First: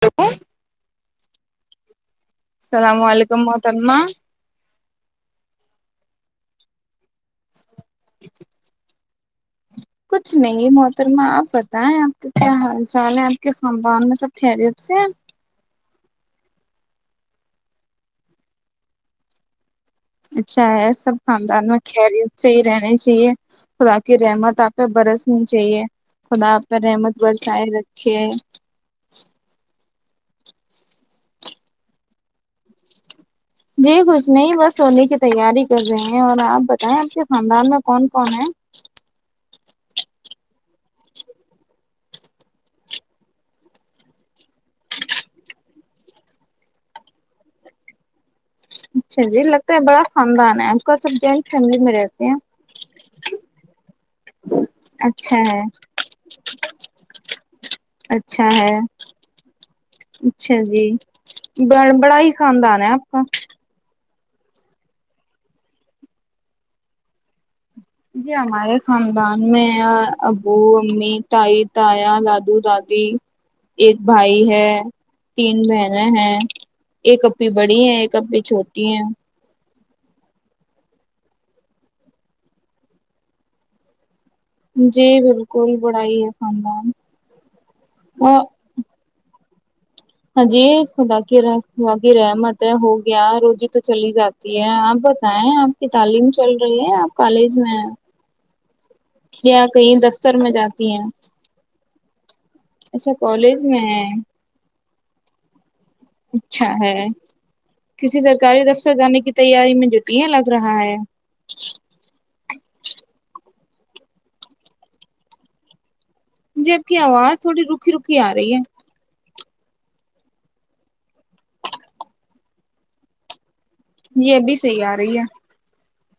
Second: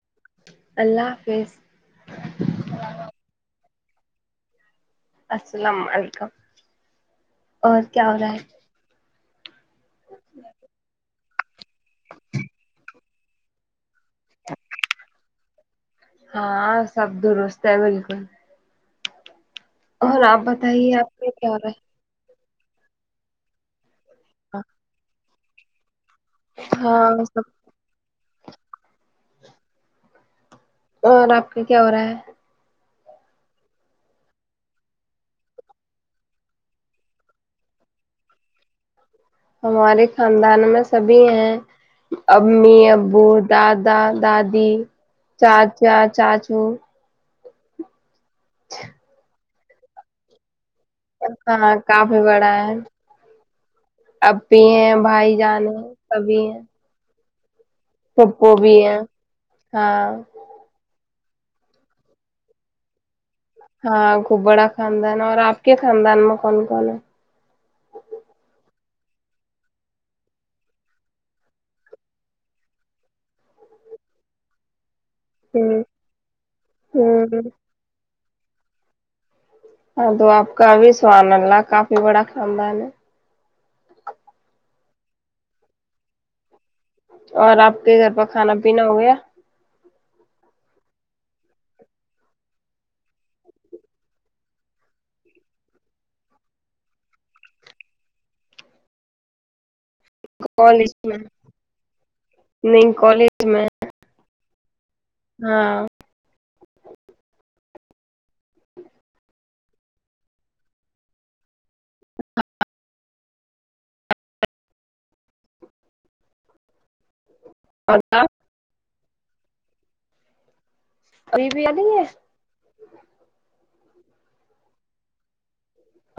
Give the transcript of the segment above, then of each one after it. Hello اللہ حافظ السلام علیکم تم السلام علیکم اور کیا ہو رہا ہے کچھ نہیں محترما آپتا بتا ہے آپ کا کیا حال سال ہے آپ کے خانبان میں سب خیریت سے ہیں ہاں سب درست ہے بالکل اور آپ اچھا ہے بتائیے آپ سب کا کیا ہو خاندان رہا میں ہے کریی صحیح رہنا چاہیے خدا کہ رحمت آپ برس نہیں چاہیے خدا پر ہاں رحمت سب بسائے رکھے اور آپ کا کیا ہو رہا ہے جی کچھ نہیں بس ہولی کی تیاری کر رہے ہیں اور آپ بتائیں آپ کے خاندان میں کون کون ہے ہمارے خاندان میں سبھی ہیں امی ابو دادا دادی چاچا چاچو اچھا جی لگتا ہے بڑا خاندان ہے کا سب جوائنٹ ہاں فیملی میں کافی رہتے ہیں اب بھی ہیں بھائی اچھا ہے جان سبھی ہیں اچھا پھپھو بھی ہے ہیں ہاں اچھا جی ب بڑا ہی خاندان ہے آپ کا ہاں خوب بڑا خاندان ہے اور آپ کے خاندان میں کون کون ہے جی ہمارے خاندان میں ابو امی تائی تایا لادو دادی ایک بھائی ہے تین ہوں بہنیں ہیں ایک ہوں اپی بڑی ہے ایک اپ چھوٹی ہیں ہاں تو آپ کا ابھی سوان اللہ کافی بڑا خاندان ہے جی بالکل بڑا ہی ہے خاندان اور آپ کے گھر پہ کھانا پینا ہو گیا ہاں جی خدا کی خدا کی رحمت ہے ہو گیا روزی تو چلی جاتی ہے آپ بتائیں آپ کی تعلیم چل رہی ہے آپ کالج میں ہیں کیا کہیں دفتر میں جاتی کالج ہیں میں اچھا کالج میں ہے ہاں اچھا ہے کسی سے سرکاری دفتر جانے کی تیاری میں جھوٹی ہوں لگ رہا ہے جب اپ کی اواز تھوڑے رکے اور رکی ا آپ رہی ہے اور ابھی بھی ا رہی ہے یہ ابھی صحیح آ رہی ہے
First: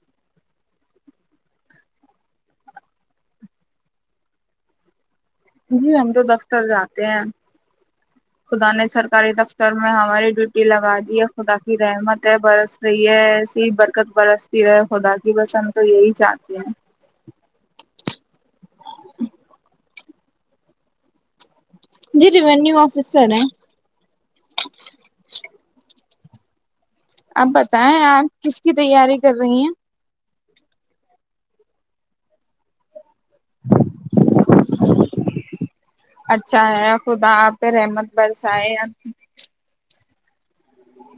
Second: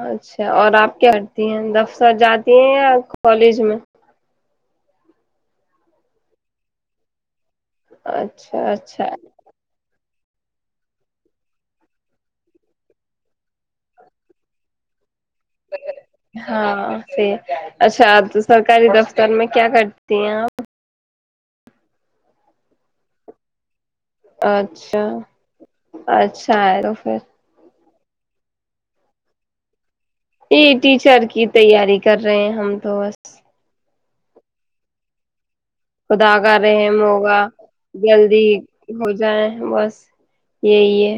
اچھا اور آپ کیا کرتی ہیں دفتر جاتی ہیں یا کالج میں جی ہم تو دفتر جاتے ہیں اچھا خدا نے اچھا سرکاری دفتر میں ہماری ڈوٹی لگا دی ہے خدا کی رحمت ہے برس رہی ہے ایسی ہی برکت برستی رہے خدا کی بس ہم تو یہی چاہتے ہیں ہاں اچھا سرکاری دفتر میں کیا کر کرتی ہیں اپ جی ریوینیو آفیسر ہیں اچھا اچھا رو اپ بتیں آپ کس کی تیاری کر رہی ہیں یہ ٹیچر کی تیاری کر رہے ہیں ہم تو بس [inaudible] خداخر اچھا ہے رحم خدا ہوگا آپ پہ رحمت جلدی برسائے ہو جائے بس یہی ہے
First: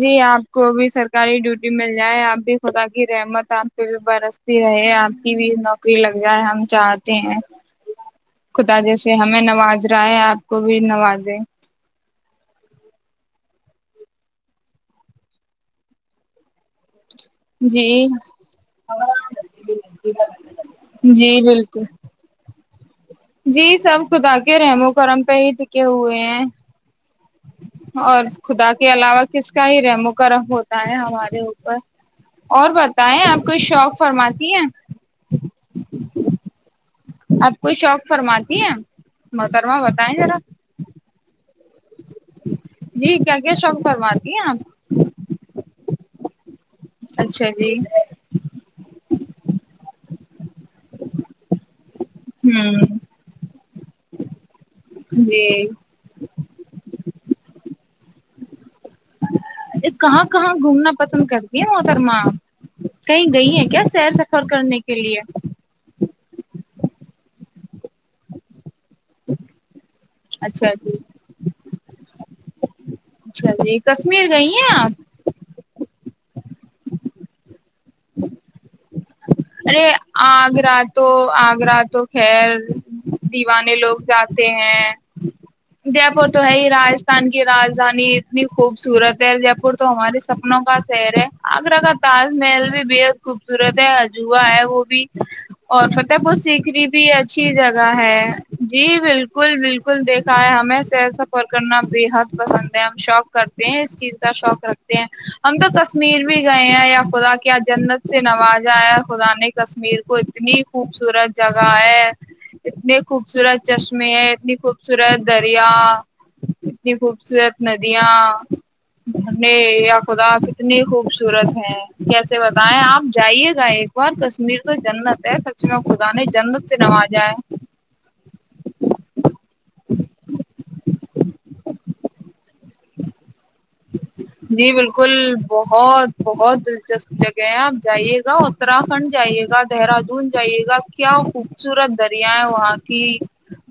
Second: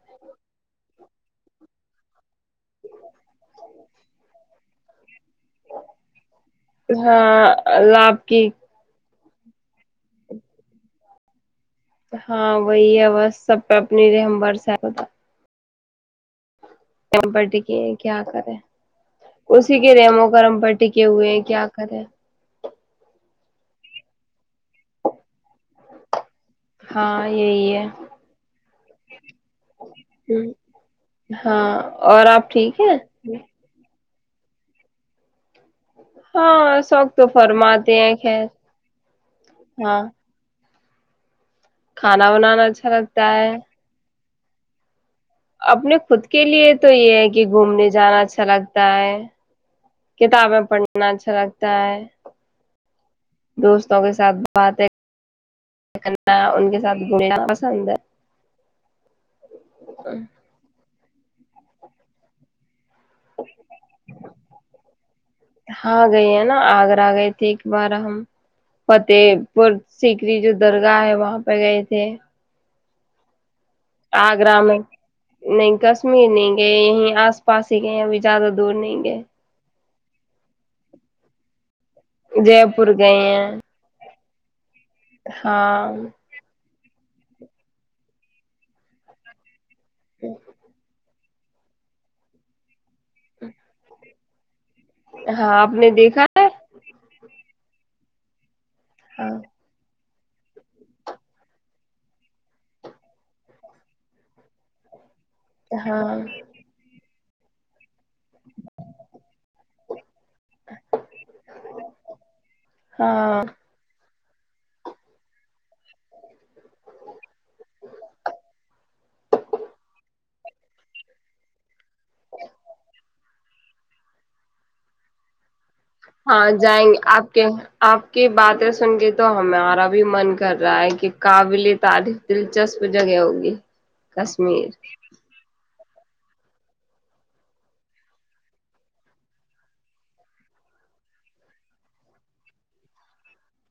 جی آپ کو بھی سرکاری ڈیوٹی مل جائے آپ بھی خدا کی رحمت آپ پ بھی برستی رہے آپ کی بھی نوکری لگ جائے آ ہاں اللہ اپ کی خدا جیسے ہمیں نواز رہا ہے آپ کو بھی نوازے ہاں وہی ہے بس سب پ اپنی ر ہم با رم پر ٹکے ہیں جی کیا کرے اسی کے ریموں کرم پر ٹکے ہوئے جی ہیں کیا بالکل کرے جی سب خدا کے رحمو کرم پہ ہی ٹکے ہوئے ہیں ہاں یہی ہے اور خدا کے علاوہ کس کا ہی رحم و کام ہوتا ہے ہمارے اوپر ہاں آپ اور ٹھیک بتائیں ہے آپ کوئی شوق فرماتی ہیں ہاں شوق تو آپ کوئی فرماتے شوق ہیں خیر فرماتی ہیں محترمہ ہاں بتائیں ذرا کھانا بنانا اچھا لگتا ہے [inaudible] ‌آپ اپنے خود کے لیے تو یہ ہے کہ اچھا جی گھومنے جانا اچھا لگتا ہے کتابیں پڑھنا اچھا لگتا ہے ہوں دوستوں کے ساتھ بات ہے جی کرنا ان کے ساتھ گھومنا پسند ہے کہاں کہاں گھومنا پسند کرتی ہے محترمہ کہیں گئی ہیں کیا سیر سفر کرنے کے لیے ہاں گئی ہے نا آگرہ گئے تے ایک بار ہم فتح پور سیکری جو اچھا جی درگاہ ہے وہاں پہ گئے تھے اچھا جی کشمیر گئی آگرہ ہیں میں آپ نہیں کشمیر نہیں گئے یہیں آس پاس ہی گئے ابھی زیادہ دور نہیں گئے ارے آگرہ تو آگرہ تو خیر جے پور گئے ہیں دیوانے لوگ جاتے ہیں ہاں دیا پور تو ہے ہی راج راجستان کی راجدانی اتنی خوبصورت ہے جب تو ہمارے سپنوں کا شہر ہے آگرہ کا تاج محل بھی بےحد خوبصورت ہے [inaudible] ہے وہ بھی ہاں آپ اور نے فتح دیکھا پور ہے سیکری بھی اچھی ا کی جگہ ہے جی ہاں بالکل بالکل دیکھ ہمیں سیر سفر کرنا بےحد پسند ہے ہم شوق کرتے ہیں اس چیز کا شوق رکھتے ہیں ہم تو ہاں کشمیر بھی گئے ہیں یا خدا کیا جنت سے نوازا خدا نے کشمیر کو اتنی خوبصورت جگہ ہے اتنے ہاں خوبصورت چشمے ہیں اتنی خوبصورت دریا اتنی خوبصورت ندیاں یا خدا کتنی خوبصورت ہے کیسے بتائیں آپ جائیے گا ایک کشمیر تو جنت ہے میں خدا نے ہاں جنت سے جائیں گے آپ نوازا کے ہے آپ کی باتیں سن کے تو ہمارا بھی من کر رہا ہے کہ قابل تاریف دل دلچسپور جگہ ہوگی کشمیر جی بالکل بہت بہت دلچسپ جگہ ہے آپ جائیے گا اتراک کھنڈ جائیے گا دہرادون جائیے گا کیا خوبصورت دریا ہے وہاں کی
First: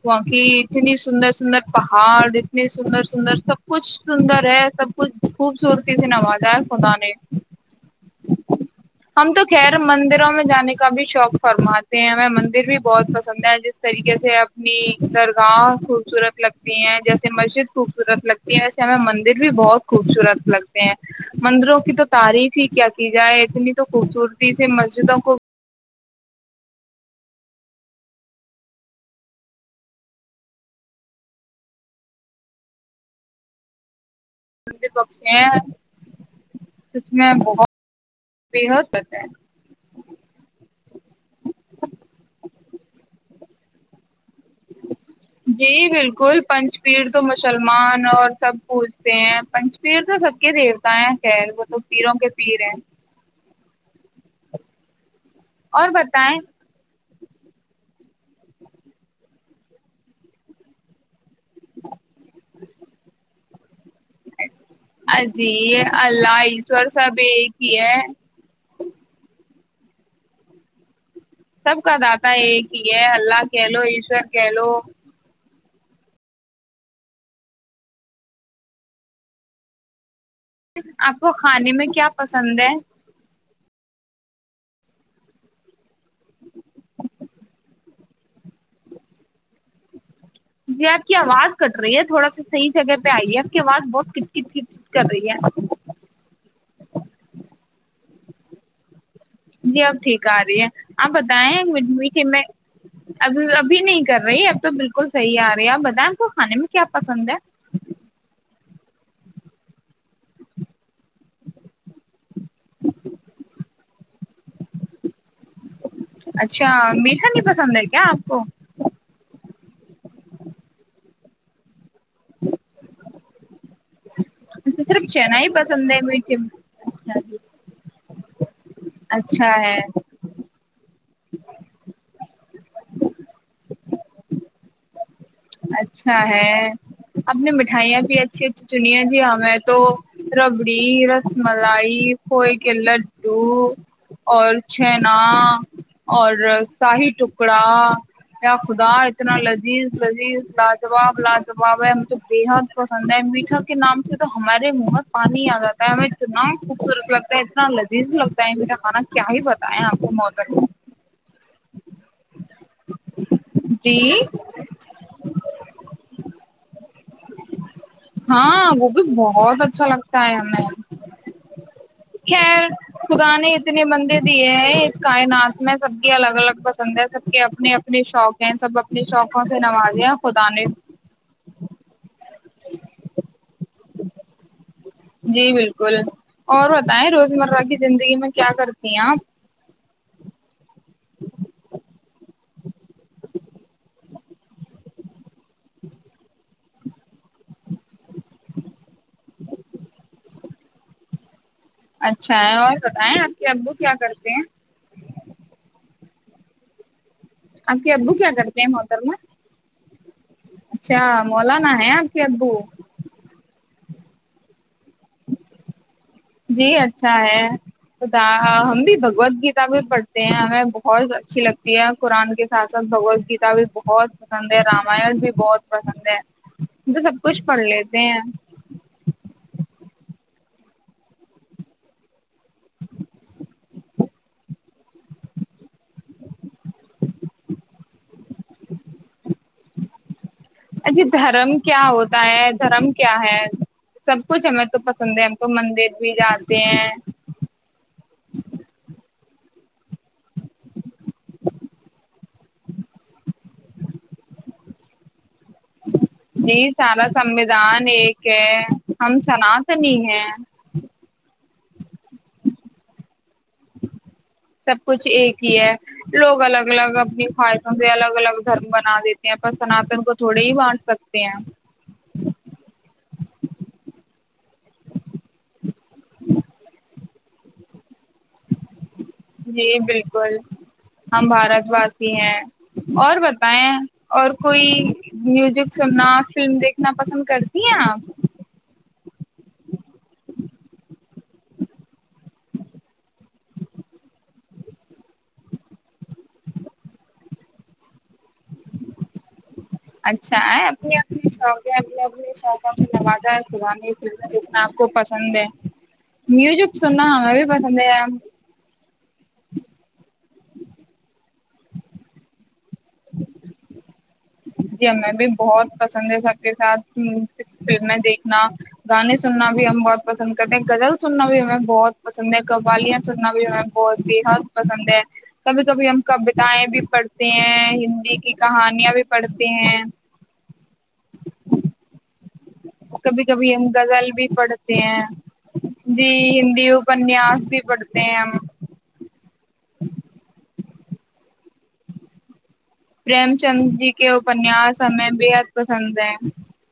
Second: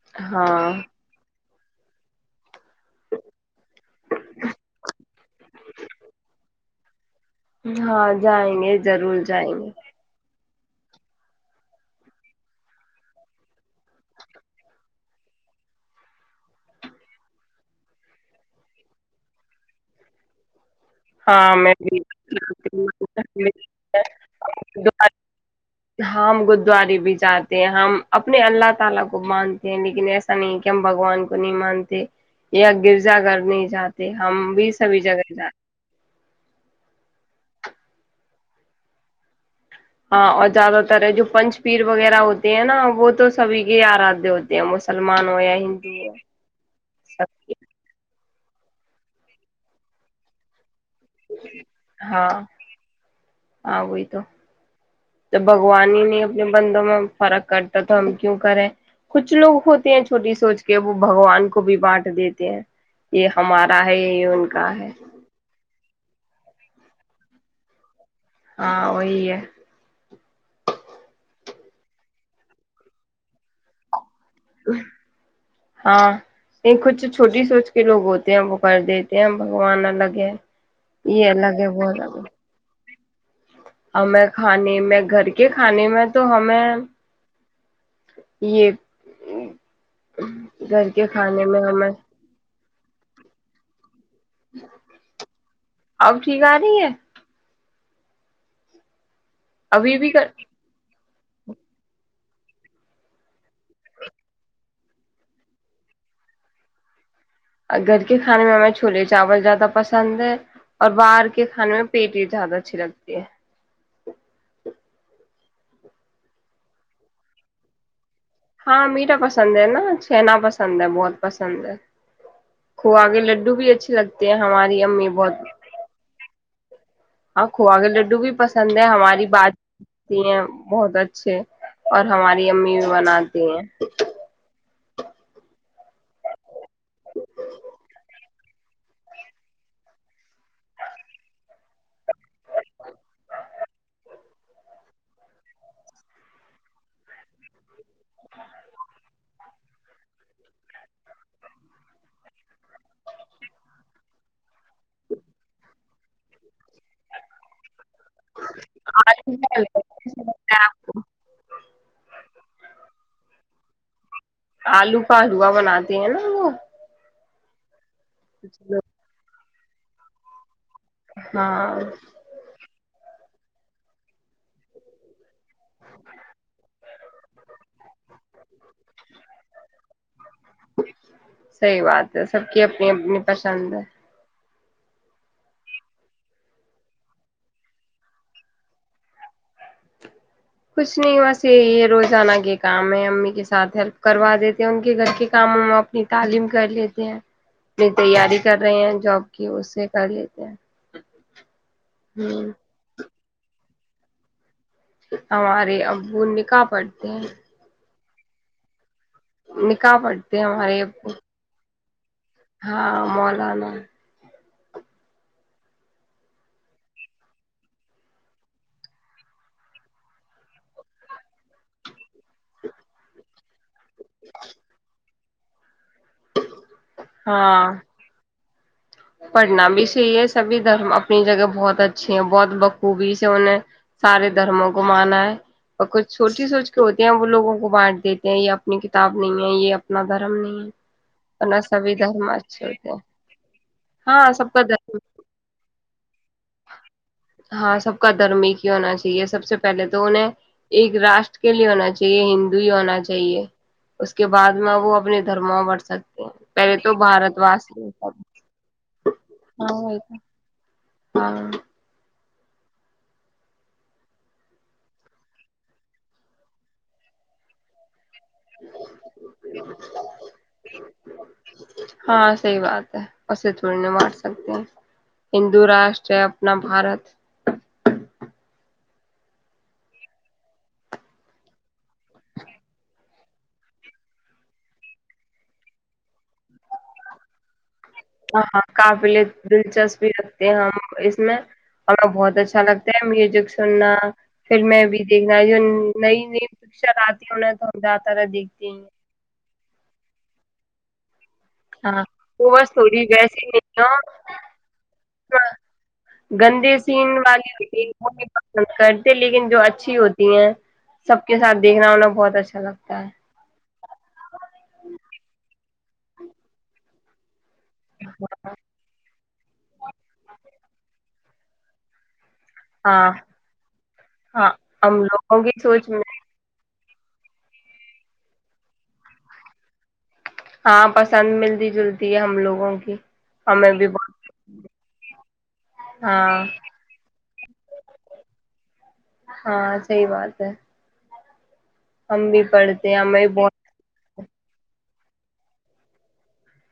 بق ہاں اتنی سندر سندر پہاڑ اتنے سندر سندر سب سب کچھ سندر ہے سب کچھ خوبصورتی سے نوازا ہے خدا نے ہاں جائیں گے ضرور ہم تو جائیں گے خیر مندروں میں جانے کا بھی شوق فرماتے ہیں ہمیں مندر بھی بہت پسند ہے جس طریقے سے اپنی درگاہ خوبصورت لگتی ہیں جیسے مسجد خوبصورت لگتی یہ ویسے ہمیں مندر بھی بہت خوبصورت لگتا ہے ہاں میں مندروں کی بھی تو تعریف ہی کیا کی جائے اتنی تو خوبصورتی سے مسجدوں کو ہم ہم گرودوارے بھی جاتے ہیں ہم اپنے اللہ تعالی کو مانتے ہیں لیکن ایسا نہیں کہ ہم بھگوان کو نہیں مانتے یا گرجا گھر نہیں جاتے ہم بھی سبھی جگہ بخشے جائ ہیں اس میں بہت بےحد بت ہے ہاں اور زیادہ تر ہے جو پنچ یہ آر آ د ہو یا جی ہندو ہو بالکل پنچ پیڑھ تو سب کے۔ مسلمان اور سب پوھتے ہیں پنچ پیر تو سب کے دیو تاائیا کہ ہے وہ تو پیروں ہاں کے پیر ہیں ہاں وہئی تو تو اور بگوانی ہی نے بتائیں اپنے بندوں میں فرق کرتا تو ہم کیوں کریں کچھ لوگ ہوتے ہیں چھوٹی سوچ کے وہ بگوان کو بھی بانٹ دیتے ہیں یہ ہمارا ہے یہی ان کا ہے جی یہ اللہ اسس وورس بیکے ہاں وہی [inaudible] سب کاداتا ہے ایک ہی یہ اللہ کہہ لو ایشور گلو ہاں یہ کچھ چھوٹی سوچ کے لوگ ہوتے ہیں وہ کر دیتے ہیں بگوان الگ ہے آپ یہ کو الگ ہے کھانے وہ میں کیا الگ پسند ہے ہمیں کھانے میں گھر کے کھانے میں تو ہمیں یہ ج گھر آپ کے کی کھانے آواز میں کٹ ہمیں رہی ہے تھوڑا سا صحیح جگہ پہ آئی ہے آپ کی آواز بہت کٹ ک کٹ ک کر رہی ہے اب ٹھیک آ رہی ہے جی اب ابھی بھی ٹھیک آ رہی ہے آپ بتائیںڈ میٹھے میں ابھی ابھی نہیں کر رہی اب تو بالکل صحیح آ رہی ہے آپ بتائیں آ کو کھانے میں کیا پسند ہے گھر کے کھانے میں ہمیں چھولے چاول زیادہ پسند ہے اور باہر کے کھانے میں پیٹ ہی زیادہ اچھی لگتی ہے اچھا میٹھا نہیں پسند ہے کیا آپ کو ہاں میٹھا پسند ہے نا چھینا پسند ہے بہت پسند ہے کھو کے لڈو بھی اچھے لگتے ہیں ہماری اچھا امی صرف بہت چنا ہی پسند ہے میٹھے میں اچھا جی، ہاں کوا کے لڈو بھی پسند ہے ہماری بات اچھا ہے ہیں بہت اچھے اور ہماری امی بھی بناتی ہیں اچ اچھا ہے اپ نے مٹھائیاں بھی اچھی اچھی چنییا جی ہمیں تو ربڑی رس ملائی کوئے کے لڈو اور چنا اور شاہی ٹکڑا کیا خدا اتنا ل جی لذیذ لاجواب لاجواب ہے مجھے بےحد پسند ہے میٹھا کے نام سے تو ہمارے منہ پانی آ جاتا ہے ہمیں اتنا خوبصورت لگتا ہے اتنا لذیذ ز لگتا ہے میرا کھانا کیا آلو ہی بتیا آپ کو مت کا جی آلو پلوا بناتے ہیں نا وہ ہاں گوب با بہت اچھا لگتا ہے ہمیں ہاں خرے اتنے بندے دیے ہیں اس کائنات اس میں سب کی الگ الگ پسند ہے سب کے اپنے اپنے شوق ہیں سب اپنے شوقوں سے نوازے خدا نے صحیح بات سب کی اپنی اپنی پسند ہے جی بالکل اور بتائیں روزمرہ کی زندگی میں کیا کرتی ہیں آپ کچھ نہیں بس یہی ہے رو [inaudible] جانا کے کام ہے امی کے سھ ہیلپ [inaudible] کروا دیتے ہیں ان کے گھر کے کاموں اپنی تعم کر لیتے ہیں اپنی تیاری کر رہے ہیں جاب کی اس سے کر لیتے ہیں [inaudible] اچھا ہوں ہے اور بتائیں آپ [inaudible] کہ ابو کیا کرتے ہیں [inaudible] ہمارے ابو نکاح پڑتے ہیں [inaudible] بک کیا ا کر ائم ہوتارا [inaudible] [inaudible] ہمار مولانا ہے آپ کے ہاں ابو ملاانا [inaudible] جی اچھا ہے ہم بھی بھگوت گیتا بھی پڑھتے ہیں ہمیں بہت اچھی لگتی ہے قرآن کے ساتھ ساتھ بگوود گیتا بھی بہت پسند ہے راماائن ج [inaudible] بہت [inaudible] پسند ہے ہم تو سب کچھ پڑھ ہاں لیتے ہیں [inaudible] پڑھنا بھی صحیح ہے سبھی دھرم اپنی جگہ بہت اچھی ہیں بہت بخوبی سے انہیں سارے دھرموں کو مانا ہے اور کچھ سوٹی سوچ ہوتے ہیں وہ لگوں کو بانٹ [inaudible] یہ اپنی کتاب نہیں ہے یہ [inaudible] ندر [inaudible] اچھے دھرم کیا ہوتا ہے اچھے ہوتے دھرم ہیں کیا ہے [inaudible] سب ہاں کچھ کا ہمیں تو دھرم پسند ہے ہم کو مندر بھی جاتے ہیں ہاں سب کا دھرم ہی کی ہونا چاہیے سب سب سے پہلے تو انہیں ایک راشٹر کے لیے ہونا چاہیے ہند ہی ہونا چاہیے اس کے بعد میں وہ اپنے دھرموں بڑھ سکتے ہیں جی پہلے تو سارا بھارت سنوھان واسی ایک ہے ہم سنتنی ہاں ہی ہے ہاں سب کچھ ایک ہی ہے لوگ الگ الگ اپنی خواہشوں سے الگ الگ دھرم بنا دیتے ہیں پر سناتن کو تھوڑے ہی بانٹ سکتے ہیں ہاں صی بات ہے اسے تھوڑی نہیں بانٹ سکتے ہیں ہندو راشٹر ہے اپنا بھارت جی بالکل ہم بھارت واسی ہیں اور ب اور کوئی میوزک سننا فلم دیکھنا پسند کرتی ہیں آپ ہاں ہاں کافلے دلچسپی رکھتے ہیں ہم اس میں ہمیں بہت اچھا لگتا ہے میوزک سننا پھر میں بھی دیکھنا جو نئی نئی پکچر آتی انیں تو ہم زیادہ تر دیکھتے ہی اچھا اپ ہاں وہ بس تھوڑی نوازا ہے ویسی خدا نہیں نے فلمیں دیکھنا آپ کو پسند ہو ہے میوزک گندے سننا سین ہمیں بھی والی پسند ہوتی ہے وہ بھی پسند کرتے لیکن جو اچھی ہوتی ہیں سب کے سھیکھنا بہت اچھا لگتا ہ جییں بھی بہت پسند ہے سب کے ساتھ پھرنا دیکھنا گانے سننا بھی ہم بہت پسند کرتے ہیں زل سننا بھی ہم میں بہت قوالیاں ہاں چننا بھی ہمیں بہت بےحد ہاں پسند ہے ہم لوگوں کی کبھی سوچ کبھی ہم میں کتایں بھی پڑھ ہیں ہندی کی کہانیاں بھی پڑھتے ہیں ہاں پسند ملتی جلتی ہے ہم لوگ کبھی کبھی ہم غغل بھی پڑھتے ہیں جی ہاں ہندی اپنیاس بھی پڑھتے ہیں ہم ہاں سحی بات ہے امی پریم چند جی کے او پنیاسیں بےحد پسند ہے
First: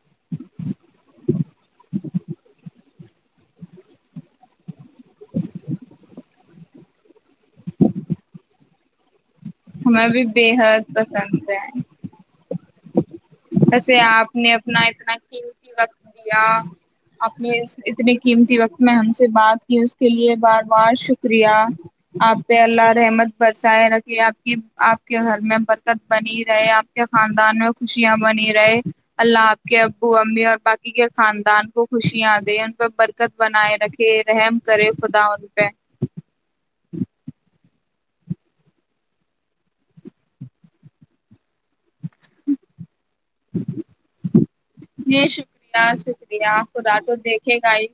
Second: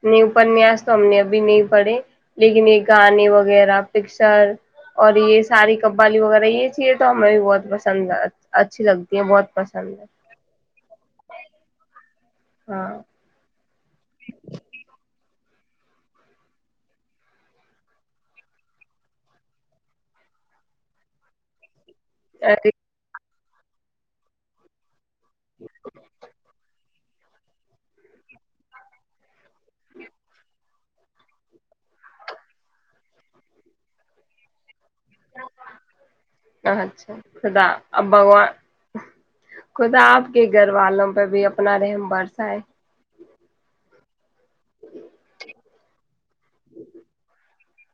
نہیں اپنیاس تو ہم نے ابھی نہیں پڑھے لیکن یہ گانے وغیرہ پکچر اور یہ ساری قوالی وغیرہ یہ چیے تو ہمیں بھی بہت پسند اچھی لگتی ہے بہت پسند ہمیں بھی ہے بےحد پسند ہے ہاں ویسے آپ نے اپنا اتنا قیمتی وقت دیا آپ نے اتنے قیمتی وقت میں ہم سے بات کی اس کے لیے بار بار شکریہ آپ پہ اللہ رحمت برسہ ہے نہ کہ آپ کی آپ گھر میں ہم برکت بنی ہی رہے آپ کیا خاندان میں خوشیاں بنی رہے اللہ آپ کے ابو امی اور باقی کے خاندان کو خوشیاں دے ان پہ برکت بنائے رکھے رہ کرے خد ر پہ ا بگوان خدا آپ کے گھر والوں پہ بھی اپنا رحم برسا ہے [unintelligible] جی شکریہ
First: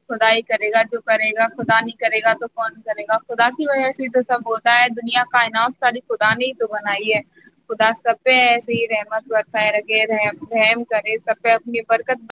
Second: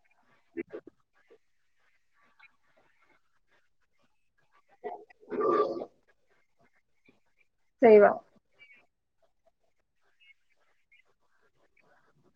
خدائی کرے گا جو کرے گا خدا نہیں کرےا تو کون کرے گا خدا کی وجہسی سب ہوتا ہے دنیا کا انعام ساری خدا نہیں تو بنائیے خدا صحیح بات سب ایسے ہی رہ [unintelligible] برکت